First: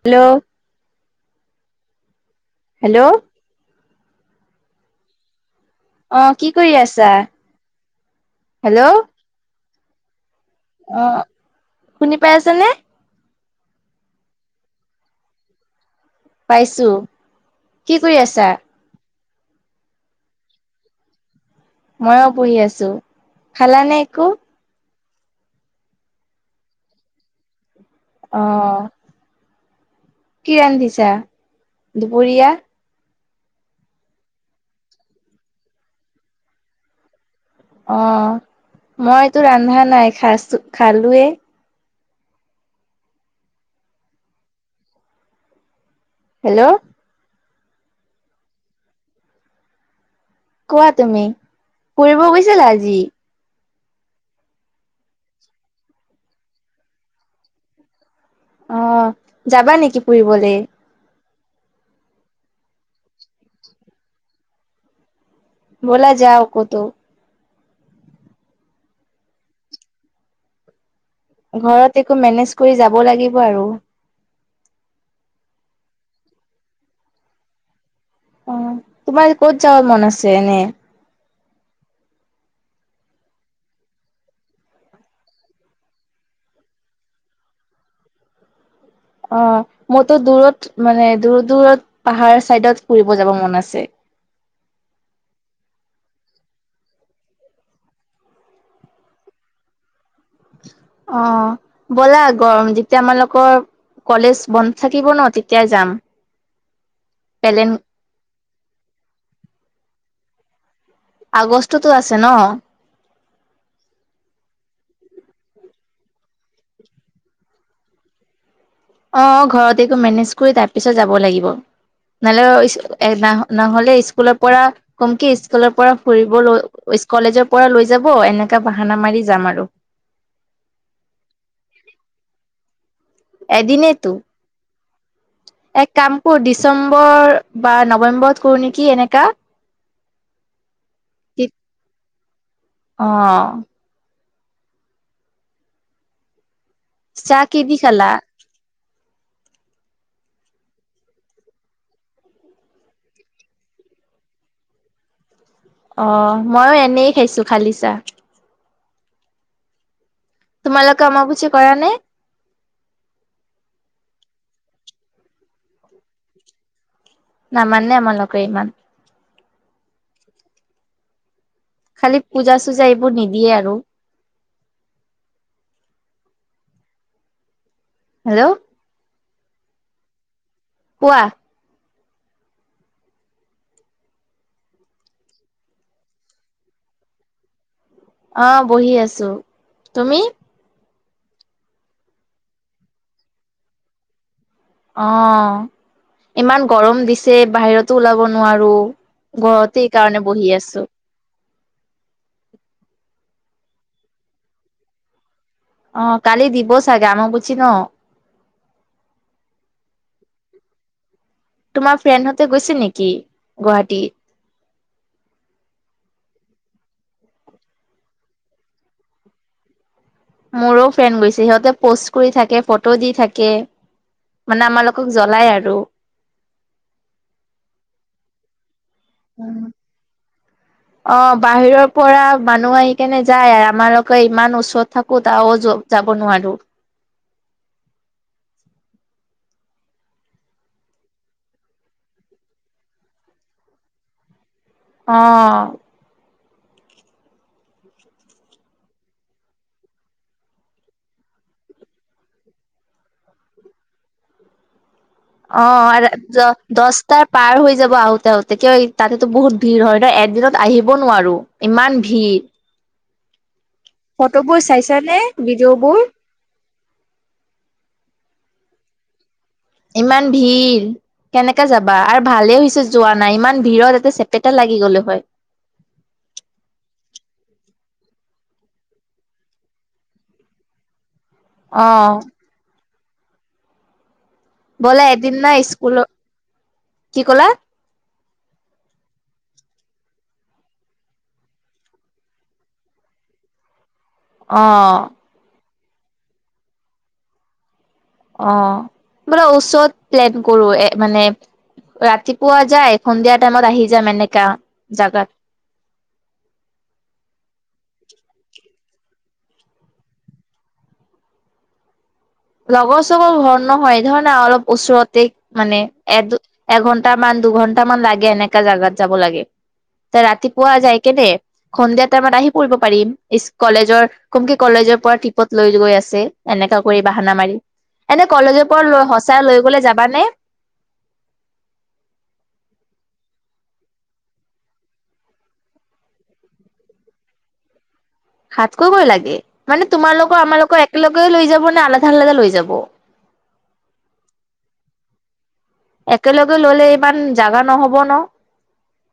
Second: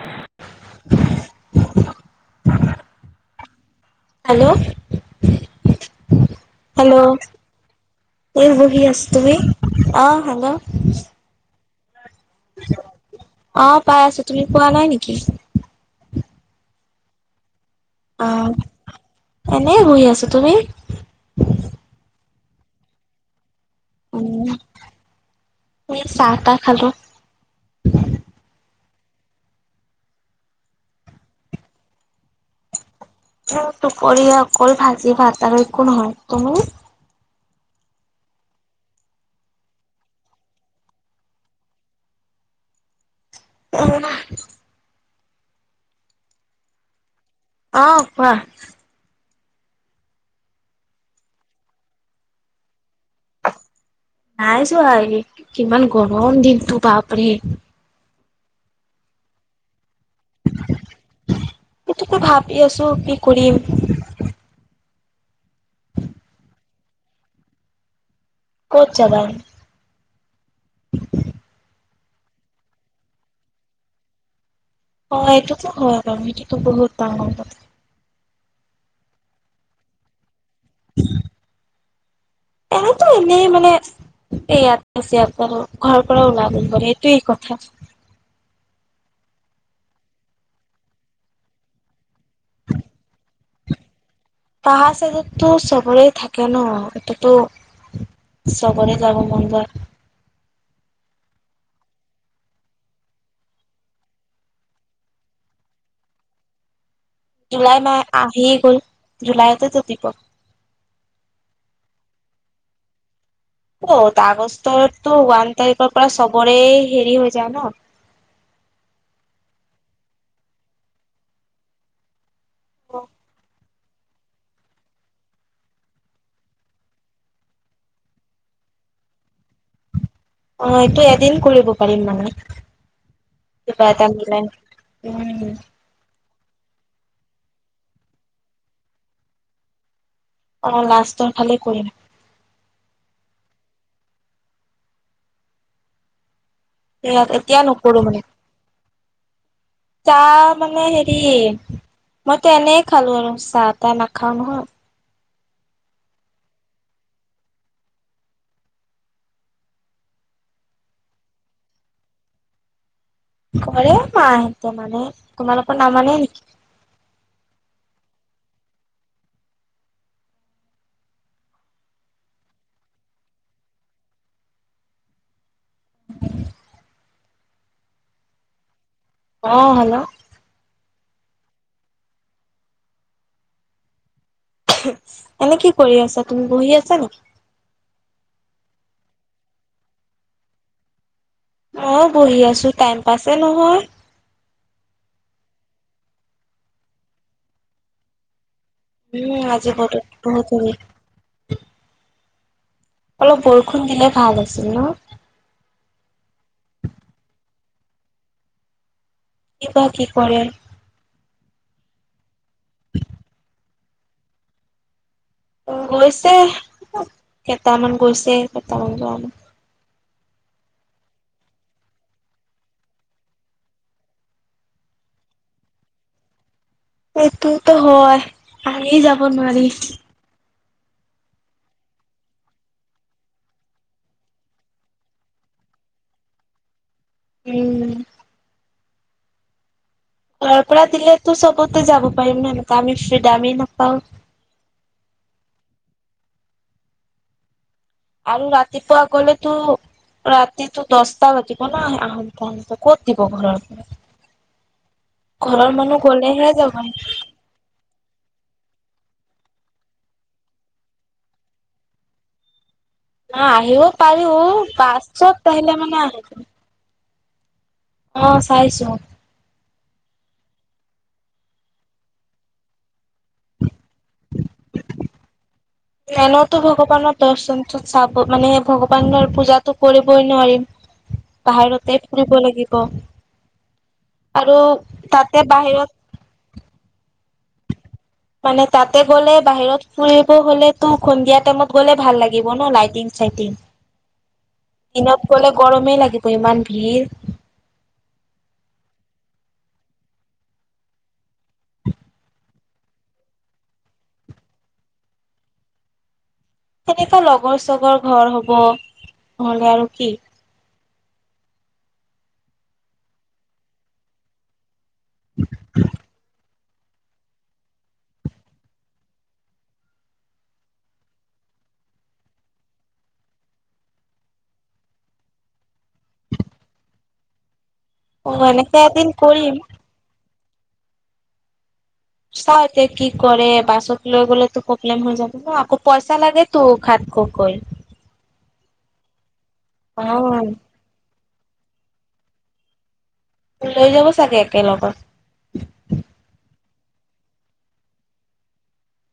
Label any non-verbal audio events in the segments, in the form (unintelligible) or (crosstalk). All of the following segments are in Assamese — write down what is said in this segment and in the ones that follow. হেল্লো' (inaudible) হেল্লো' (inaudible) হেল্লো' অ কি কৰি (inaudible) হেল্লো' আছা এই বহি হেল্ল' আছো তুমি অ হা অ শুনি পাই আছে নে অ পাই আছো তুমি পোৱা নাই নেকি (inaudible) পাইছো কি কৰি অ আছা এনেই বহি আছো তুমি (inaudible) মইয়ো পঢ়ি আছো খালাানে একো উম চাহ খালো (inaudible) অ কি ৰান্ধিছা দুপৰীয়া টুপৰি অকল ভাজি ভাত আৰু একো নহয় তুমি অ মইতটো ৰন্ধা নাই খাই খালয়ে উ হেল্ল' অহ কোৱা কোৱা তুমি ফুৰিব গৈছিলা আজি নাই যোৱা কিমান গৰম দিনতো বাপৰে অহ যাবা নেকি ফুৰিবলে সেইটোকে ভাবি আছো কি কৰিম বলা যাও কতো ক'ত যাবা ঘৰত একো মেনেজ কৰি যাব লাগিব আৰু অ এইটোতো হয় সেইটোতো বহুত ডাঙৰ কথা অ তোমাৰ ক'ত যাবাৰ মন আছে এনে (inaudible) এনেতো এনেই মানে এই ইয়াত (unintelligible) এইটোয়েই কথা। (inaudible) অ মইতো দূৰত মানে দূৰ-দূৰত পাহাৰ চাইডত ফুৰিব যাব মন আছে। (inaudible) পাহাৰ চাইদতো চবৰে থাকে ন' এটোতো চবৰে যাব মন যায়। অ ব'লা গৰম যেতিয়া আমালোকৰ কলেজ বন্ধ্ থাকিব ন' তেতিয়াই যাম। পেলেন জুলাই মাহ আহিয়েই গ'ল। জুলাইততে দিব। আগষ্টতো আছে ন'! ক'ত আগষ্টততো ওৱান তাৰিখৰ পৰা চবৰে হেৰি হৈ যায় ন'! অ ঘৰত এইটো মেনেজ কৰি তাৰ পিছত যাব লাগিব। (unintelligible) ইস্কুলৰ পৰা কম কি ইস্কুলৰ পৰা ফুৰিব লৈ কলেজৰ পৰা লৈ যাব এনেকা বাহান না মাৰি যাম আৰু। অ এইটো এদিন কৰিব পাৰিম মানে। কিবা এদিনেতো এটা মিলাই, উম। উ ডিচেম্বৰ বা নৱেম্বৰত কৰো নেকি এনেকা। অ লাষ্টৰ ফালে কৰিম। অ। সেয়াত চাহ এতিয়া কিদি নকৰো খালা? মানে। তাহ মানে হেৰি মইতো এনে খালো আৰু চাহ-তাহ নাখাওঁ নহয়। অ' মইয়ো এনেই খাইছো, খালি চাহ। তোমালোকে অম্বুবাচী কৰা নে? কৰে মাহেঁতে মানে। তোমালোকৰ নামানে নেকি? মানে আমাৰলোকে ইমান। খালি পূজা-চূজা এইবোৰ নিদিয়ে আৰু। হেল্ল'! অ' হেল্ল'! কোৱা। এনে কি কৰি আছা তুমি, বহি আছা নেকি? আহ, বহি আছো। তুমি? মইয়ো বহি আছো, টাইম পাছে নহয়। অ' ইমান গৰম দিছে বাহিৰতো ওলাব নোৱাৰো। উম আৰু আজি ঘৰতেই বতৰটো সেইকাৰণে বহুত বহি হেৰি আছো। অলপ বৰষুণ দিলে ভাল আছিল ন। অহ, কালি দিব চাগে অম্বুবাচী ন। কি বা কি কৰে? তোমাৰ ফ্ৰেণ্ডহ'তে গৈছে নেকি গুৱাহাটীত? উম, গৈছে কেইটামান গৈছে, কেইটামান যোৱা নাই। মোৰো ফ্ৰেণ্ড গৈছে সিহঁতে প'ষ্ট কৰি থাকে, ফটো দি থাকে। মানে আমালোকক জ্বলাই আৰু। সেইটোতো হয় আহমি যাব উম নোৱাৰি। (inaudible) অ', বাহিৰৰ পৰা মানুহ আহি কেনে যায় আৰু আমাৰোকে ইমান ওচৰত থাকোঁ তাও যো যা যাব নোৱাৰোঁ। উম। ঘৰ পৰা দিলেটো চবতে যাব পাৰিম সনেকা আমি ফ্ৰীডামেই নাপাওঁ। অহ। আৰু ৰাতিপুৱা গ'লেটো ৰাতিটো দশটা বাজিব ন' আহন আহোতে ক'ত দিব ঘৰৰ পৰা। ঘৰৰ মানুহ অ', গলেহে যাব দশটাৰ পাৰ হৈ যাব আহোতে আহোতে কিয় তাতেটো বহুত ভিৰ হয় ন' এদিনত আহিব নোৱাৰোঁ ইমান ভিৰ। না আহিব ফটো পাৰোঁ নে পাছত আহিলে ভিডিঅ'বোৰ মানে আহি অ', চাইছোঁ। ইমান ভিৰ। কেনেকে যাবা আৰু ভালেই হৈছে যোৱা নাই ইমান ভিৰত এতে চেপেটা লাগি গ'লো হয়। এনেওটো ভগৱানৰ দৰ্শন চত চাব মানে ভগৱানৰ পূজাটো কৰিবই নোৱাৰিম। (inaudible) বাহিৰতে ফুৰিব লাগিব। আৰু ব'লা এদিন তাতে না বাহিৰত স্কুলত, কি ক'লা? মানে তাতে গ'লে বাহিৰত ফুৰিব হ'লেতো সন্ধিয়া টাইমত গ'লে ভাল লাগিব ন' লাইটিং (unintelligible) অ'। দিনত গ'লে গৰমেই লাগিব ইমান ভিৰ। অ', বোলো ওচৰত প্লেন কৰোঁ এ মানে ৰাতিপুৱা যায় সন্ধিয়া টাইমত আহি যাম এনেকা জাগাত। সনেকা লগৰ চগৰ ঘৰ হ'ব, নহ'লে আৰু কি? লগৰ চগৰ ঘৰ নহয় ধৰণে অলপ ওচৰতে মানে এদ এঘন্টামান দুঘন্টামান লাগে এনেকা জাগাত যাব লাগে। তে ৰাতিপুৱা যায় কেনে সন্ধিয়া টাইমত আহি পঢ়িব পাৰিম, ইচ কলেজৰ কম কি কলেজ লেজৰ পৰা ট্ৰিপত লৈ গৈ আছে, এনেকা কৰিম। বাহানা মাৰি, এনে অ কলেজৰ এনেকে পৰা লৈ এদিন সঁচাই কৰিম লৈ গ'লে যাবা নে? চাওঁ এতিয়া কি কৰে বাছত লৈ গ'লেটো প্ৰব্লেম হৈ যাব ন' আকৌ পইচা লাগেটো সাত শ কৈ। সাতশকৈ লাগে মানে তোমাৰ লগৰ আমালোকৰ একেলগ কৈ লৈ যাব নে আলাধা লৈকে লৈ যাব? লৈ যাব চাগে একেলগত। একেলগে ল'লে ইমান জাগা নহ'ব ন'।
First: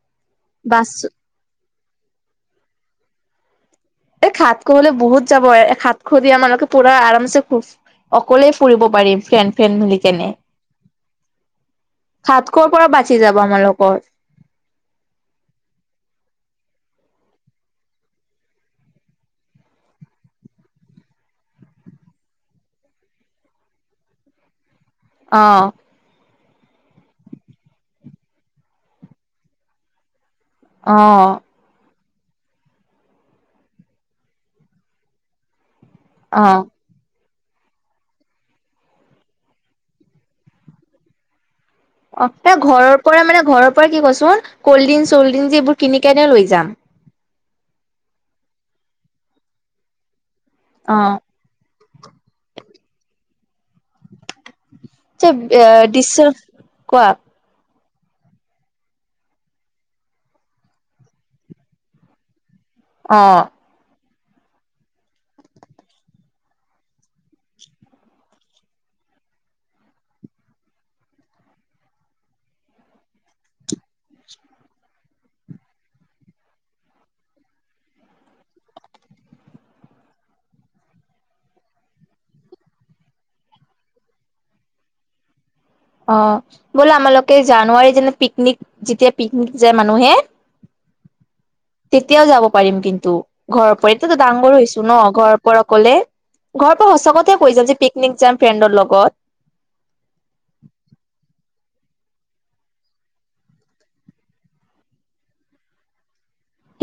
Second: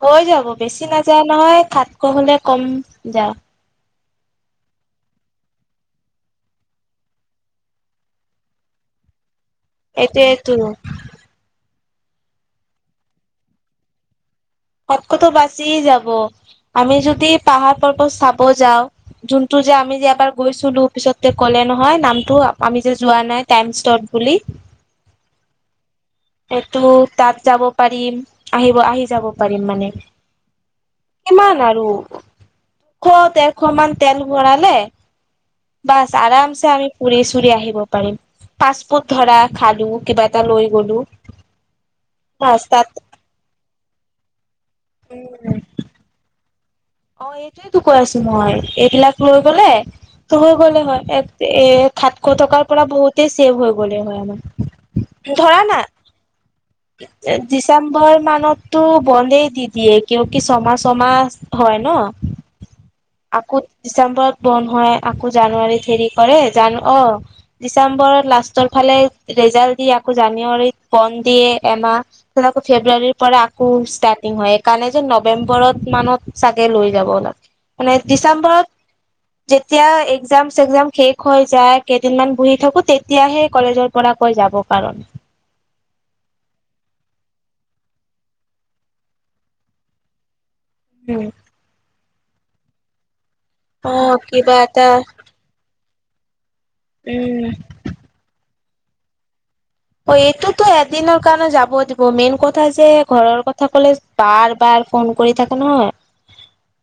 হৈ যাব বেছি বাছ নাযায় নহয় সাতশ হ'লে কম যাওঁ। এই সাতশ হ'লে বহুত যাব সাতশ দিয়া আমালোকে পুৰা আৰামছে খুব অকলে ফুৰিব পাৰিম, ফেন ফেন বুলি কেনে। এইটোয়েতো সাতশৰ পৰা বাচি যাব আমালোকৰ। ক'ত ক'ত বাচি যাব। আমি যদি পাহাৰ পৰ্বত চাব যাওঁ যোনটো যে আমি যে এবাৰ গৈছিলোঁ, পিছততে ক'লে নহয়, নামটো আমি যে, যোৱা নাই টাইমচত বুলি। অ'। সেইটো তাত যাব পাৰিম আহিব আহি যাব পাৰিম মানে। অ কিমান আৰু দুশ তেৰশ মান তেল ভৰালে। বাস অ আৰামছে আমি পুৰিছো ফুৰি আহিব পাৰিম পাচপৰ্ট ধৰা খালো কিবা এটা লৈ গলো। অ' বাছ ঘৰ তাত পৰা মান ঘৰৰ পৰা কি কৈছোন কল্ড্ৰিং ল্ড ড্ৰিং উম এইবোৰ কিনি কেনে লৈ যাম অ' এইটোয়ো কৈ আছো মই এইবিলাক লৈ গলে হৈ গ'লে অ হয় এ খাট খ থকাৰ পৰা বহুতেই চছেভ হৈ গ'লে হয় আমাৰ। চ দিচ তে দি ডিচেম্বৰ মানততো বন্ধেই দি দিয়ে কিয় কি ছমাহ চমাহ হয় ন। অ আকৌ ডিচেম্বৰত বন্ধ হয় আকৌ জানুৱাৰীত হেৰি কৰে জান অ ডিচেম্বৰত লাষ্টৰ ফালে ৰিজাল্ট দি আকৌ জানুৱাৰীত বন দিয়ে। এমাহ আকৌ ফেব্ৰুৱাৰীৰ পৰা আকৌ ষ্টাৰ্টিং হয় সেইকাৰণে যে নৱেম্বৰত মানত চাগে লৈ যাব অলপ মানে ডিচেম্বৰত যেতিয়া এক্জাম চেগজাম শেষ হৈ যায় কেইদিনমান বহি থাকো তেতিয়াহে কলেজৰ পৰা ৈ যাব পাৰো। (inaudible) অ' বোল আমালোকে জানুৱাৰী যেনে পিকনিক যেতিয়া পিকনিক যায় মানুহে উম। তেতিয়াও যাব পাৰিম কিন্তু ঘৰৰ অ এতিাতো ডাঙৰ কিবা হৈছো এটা ন ঘৰৰ পৰা অকলে। ঘৰৰ পৰা সঁচা কথা উম কৈ যাম যে পিকনিক যাম ফ্ৰেণ্ডৰ লগত। অ' এইটোতো এদিনৰ কাৰণে যাব দিব মেইন কথা যে ঘৰৰ কথা কলে বাৰ বাৰ ফোন কৰি থাকে নহয়।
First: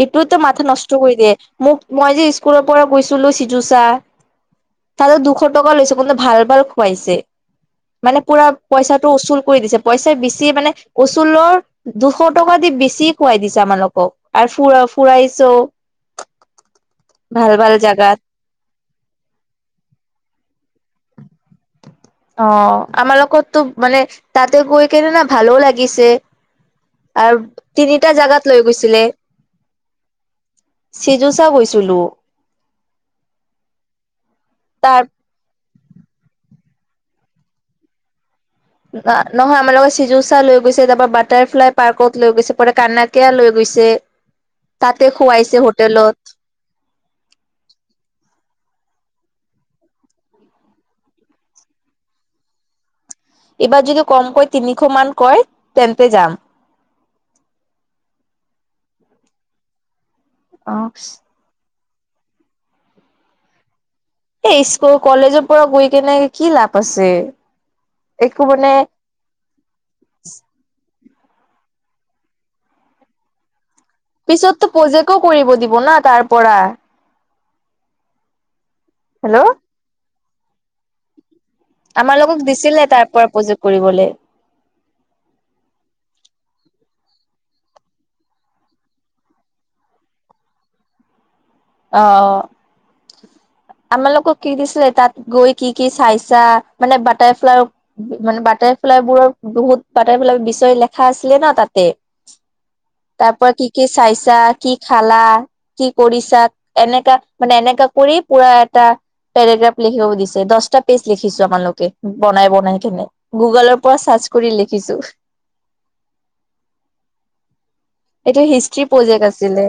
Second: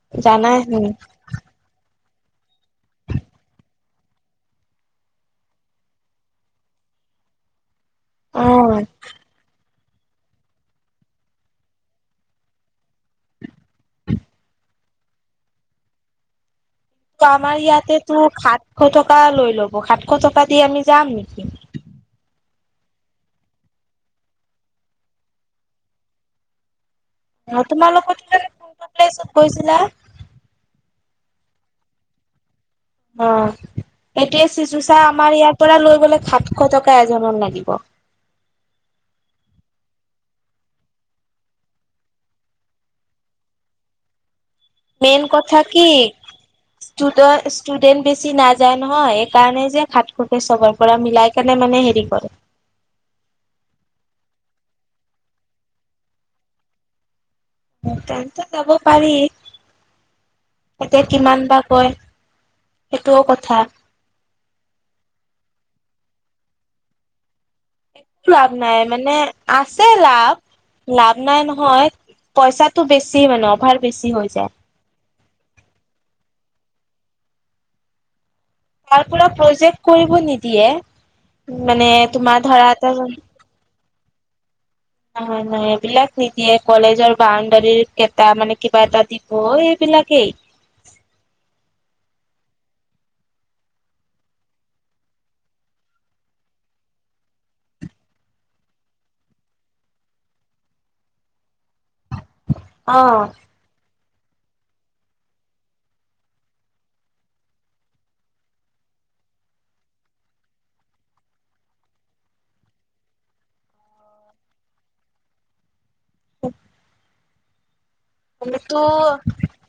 সটোতো জানাই মাথা চোন নষ্ট কৰি দিয়ে মোক মই যে স্কুলৰ পৰা গৈছিলো চিজুচা। তাতে দুশ টকা লৈছে ক ভাল ভাল খুৱাইছে। মানে পুৰা অ পইচাটো উচুল কৰি দিছে। পইচা বেছি মানে কচুলৰ দুশ টকা দি বেছি খুৱাই দিছে আমালোকক। আৰু ফুৰা ফুৰাইছো। ত আমাৰ ইয়াতে তো সাতশ টকা লৈ ল'ব সাতশ টকা দি আমি যাম নেকি। অ' আমাৰ লগততো মানে তাতে গৈ কিনে না ভালো লাগিছে। আৰু অ তিনিটা তোমালোকৰ তাত জাগাত লৈ কোনটো গৈছিলে। প্লেছত গৈছিলা চিযুচা গৈছিলোঁ। অ' সেইটোৱে চিচুচা তাৰ আমাৰ ইয়াত পৰা লৈ গলে সাতশ টকা এজনত লাগিব। নহয় আমাৰ লগত চিজুচা লৈ গৈছে তাৰ পৰাৰা বাটাৰফ্লাই পাৰ্কত লৈ গৈছে প কানাকিয়া লৈ গৈছে। গৈছে। মেইন কথা কি ু ষ্টুডেট বেছি নাই যায় নহয় সেইকাৰণে যে খাত খুকে চবৰ পৰা মিলাই কেনে মানে হেৰি কৰে। এইবাৰ যদি কমকৈ তিনিশ মান কয় তেন্তে যাম। তে যাব পাৰি অ এতিয়া কিমান বা কয় সেইটোও কথা। এই স্কুল কলেজৰ পৰা গৈ কেনে কি লাভ আছে। একো লাভ নাই মানে আছে লাভ। লাভ নাই নহয় পইচাটো বেছি মানে অভাৰ। বেছি হৈ যায় পিছততো পজেকো কৰিব দিব না তাৰ পৰা। তাৰ পৰা হেল্ল' প্ৰজেক্ট কৰিব নিদিয়ে। মানে আমাৰ তোমাৰ লগক দিছিলে ধৰাত অ তাৰ পৰা প্ৰজেক্ট কৰিবলে নাই এইবিলাক নিদিয়ে। কলেজৰ বাউণ্ডাৰী কটা মানে কিবা এটা দিব এইবিলাকেই। অহ। আমালোকক কি দিছিলে তাত গৈ কি কি চাইছা মানে বাটাৰফ্লাইৰ মানে বাটাৰ। লাই বোৰৰ বহুত বাটাৰফ্লাই বিষয়ে লিখা আছিলে নহ তাত। অ তাৰ পৰা কি কি চাইছা কি খালা কি কৰিছা। এনেকা মানে এনেকা কৰি পুৰা এটা। পেৰাগ্ৰাফ লিখিব দিছে দহটা পেজ লিখিছোঁ আমালোকে বনাই বনাই কেনে গুগলৰ পৰা চাৰ। ৰ্জ কৰি লিখিছোঁ। অ। এইটো আমিতো হিষ্ট্ৰী প্ৰজেক্ট আছিলে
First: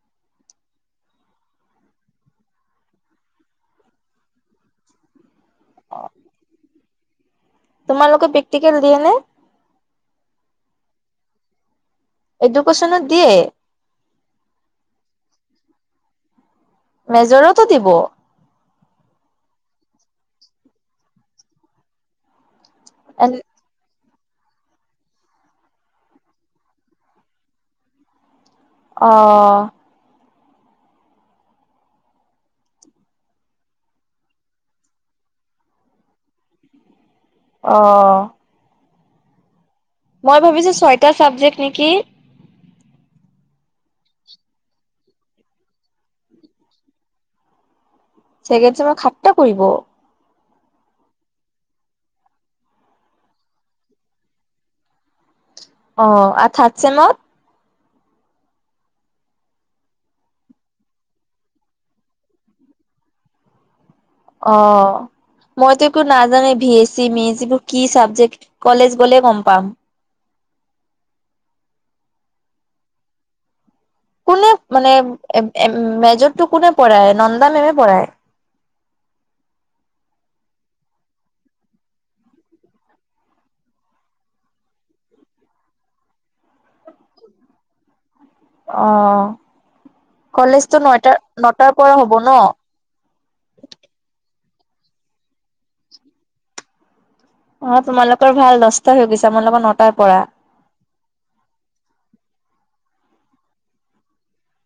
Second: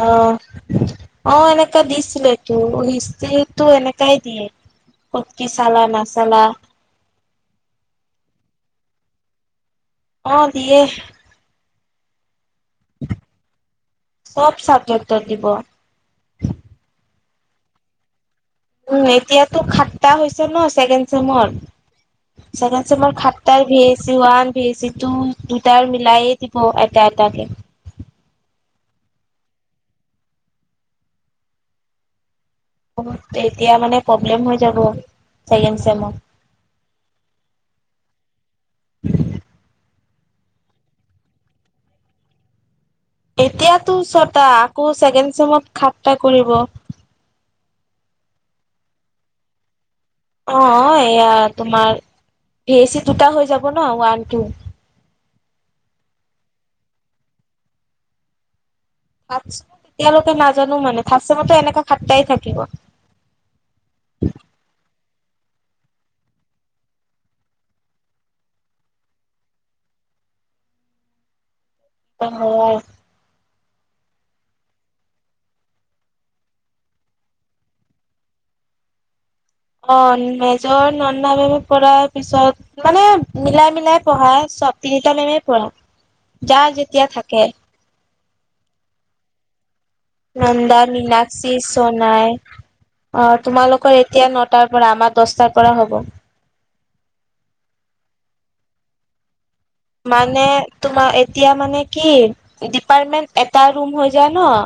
অহ। অ এনেকা দিছিলে তোৰ হিষ্ট্ৰীটো এনেকাই দিয়ে। কি চালা নাচালা। তোমালোকে প্ৰেক্টিকেল দিয়ে নে। অ দিয়ে। এডুকেশ্যনত দিয়ে চব চাবজেক্টৰ দিব। মেজৰতো দিব। উম এতিয়াতো সাতটা হৈছে নহ ছেকেণ্ড চেমৰ। ছেকেণ্ড ছেমৰ এ সাতটা ভী। অৱান ভিইচি তু দুটাৰ মিলায়েই দিব এটা এটাকে। অ। এতিয়া মানে প্ৰব্লেম হৈ যাব ছেকেণ্ড চেমত। অ। উম। মই ভাবিছোঁ ছয়টা চাবজেক্ট নেকি। এতিয়াতো ছটা আকৌ ছেকেণ্ড চেমত সাতটা কৰিব। ছেকেণ্ড ছেমত সাতটা কৰিব। অ এয়া তোমাৰ ভিইচি দুটা হৈ যাব না ওৱান টু। অ আৰু থাৰ্ড ছেমত। (unintelligible) এতিয়ালৈকে নাজানো মানে থাৰ্ড ছেমটো এনেকাই সাতটাই থাকিব। অ। মইতো একো নাজানে ভিএছি মিএচি এইবোৰ কি চাবজেক্ট কলেজ গ'লে গম পাম। (inaudible) (unintelligible) কোনে মানে মেজৰটো কোনে পঢ়ায় নন্দা মেম এ পঢ়ায়। (inaudible) অ মেজৰ নন্দ মেম এ পঢ়াই পিছত মানে মিলাই মিলাই পঢ়াই। চব তিনিটা মেমে পঢ়াই যাৰ যেতিয়া থাকে। অ। কলেজতো নন্দা নয়টা মীনাক্ষী নটাৰ পৰা হ'ব ন চনাই অ তোমালোকৰ এতিয়া নহ। টাৰ পৰা আমাৰ দহটাৰ পৰা হব। অ তোমালোকৰ ভাল দহটা হৈ গৈছা আমালোকৰ ন। মানে তোমাৰ এতিয়া মানে কি। ডিপাৰ্টমেণ্ট এটা ৰুম হৈ যায় নহ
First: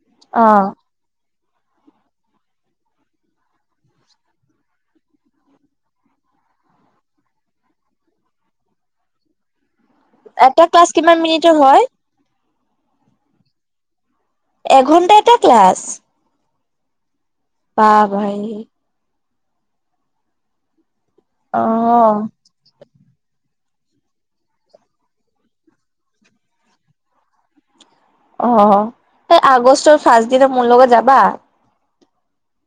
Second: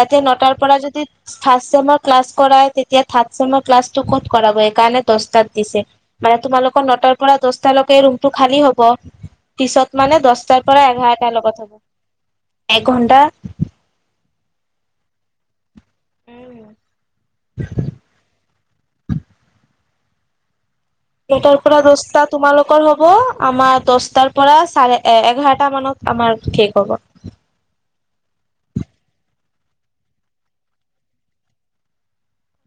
তাতে অ নটাৰ পৰা যদি। ফাষ্ট ছেমৰ ক্লাছ কৰাই তেতিয়া থাৰ্ড ছেমৰ ক্লাছটো ক'ত কৰাব সেইকাৰণে দহটাত দিছে। মান তোমালোকৰ নটাৰ পৰা দহটালৈকে ৰুমটো খালী হ'ব। পিছত মানে দহটাৰ এটা পৰা ক্লাছ কিমান এঘাৰটাৰ মিনিটৰ লগত হয় হ'ব এঘন্টা। এঘন্টা এটা ক্লাছ। উম বাহ ভাই। নটাৰ পৰা দহটা অ তোমালোকৰ হব। হ আমাৰ দছটাৰ পৰা চাৰে এঘাৰটা মানত আমাৰ ঠিক হব অ এই আগষ্টৰ ফাৰ্ষট দিিন মোৰ লগোকে যাবা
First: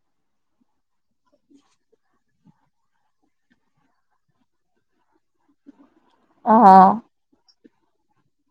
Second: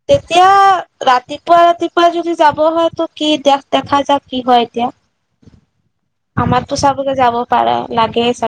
তেতিয়া ৰাতিপুৱা ৰাতিপুৱা যদি যাব হয়তটো কি দে দেখা যাক কি হয় এতিয়া য়া (unintelligible) আমাৰতো অ চাবকে যাব পাৰো লাগে চ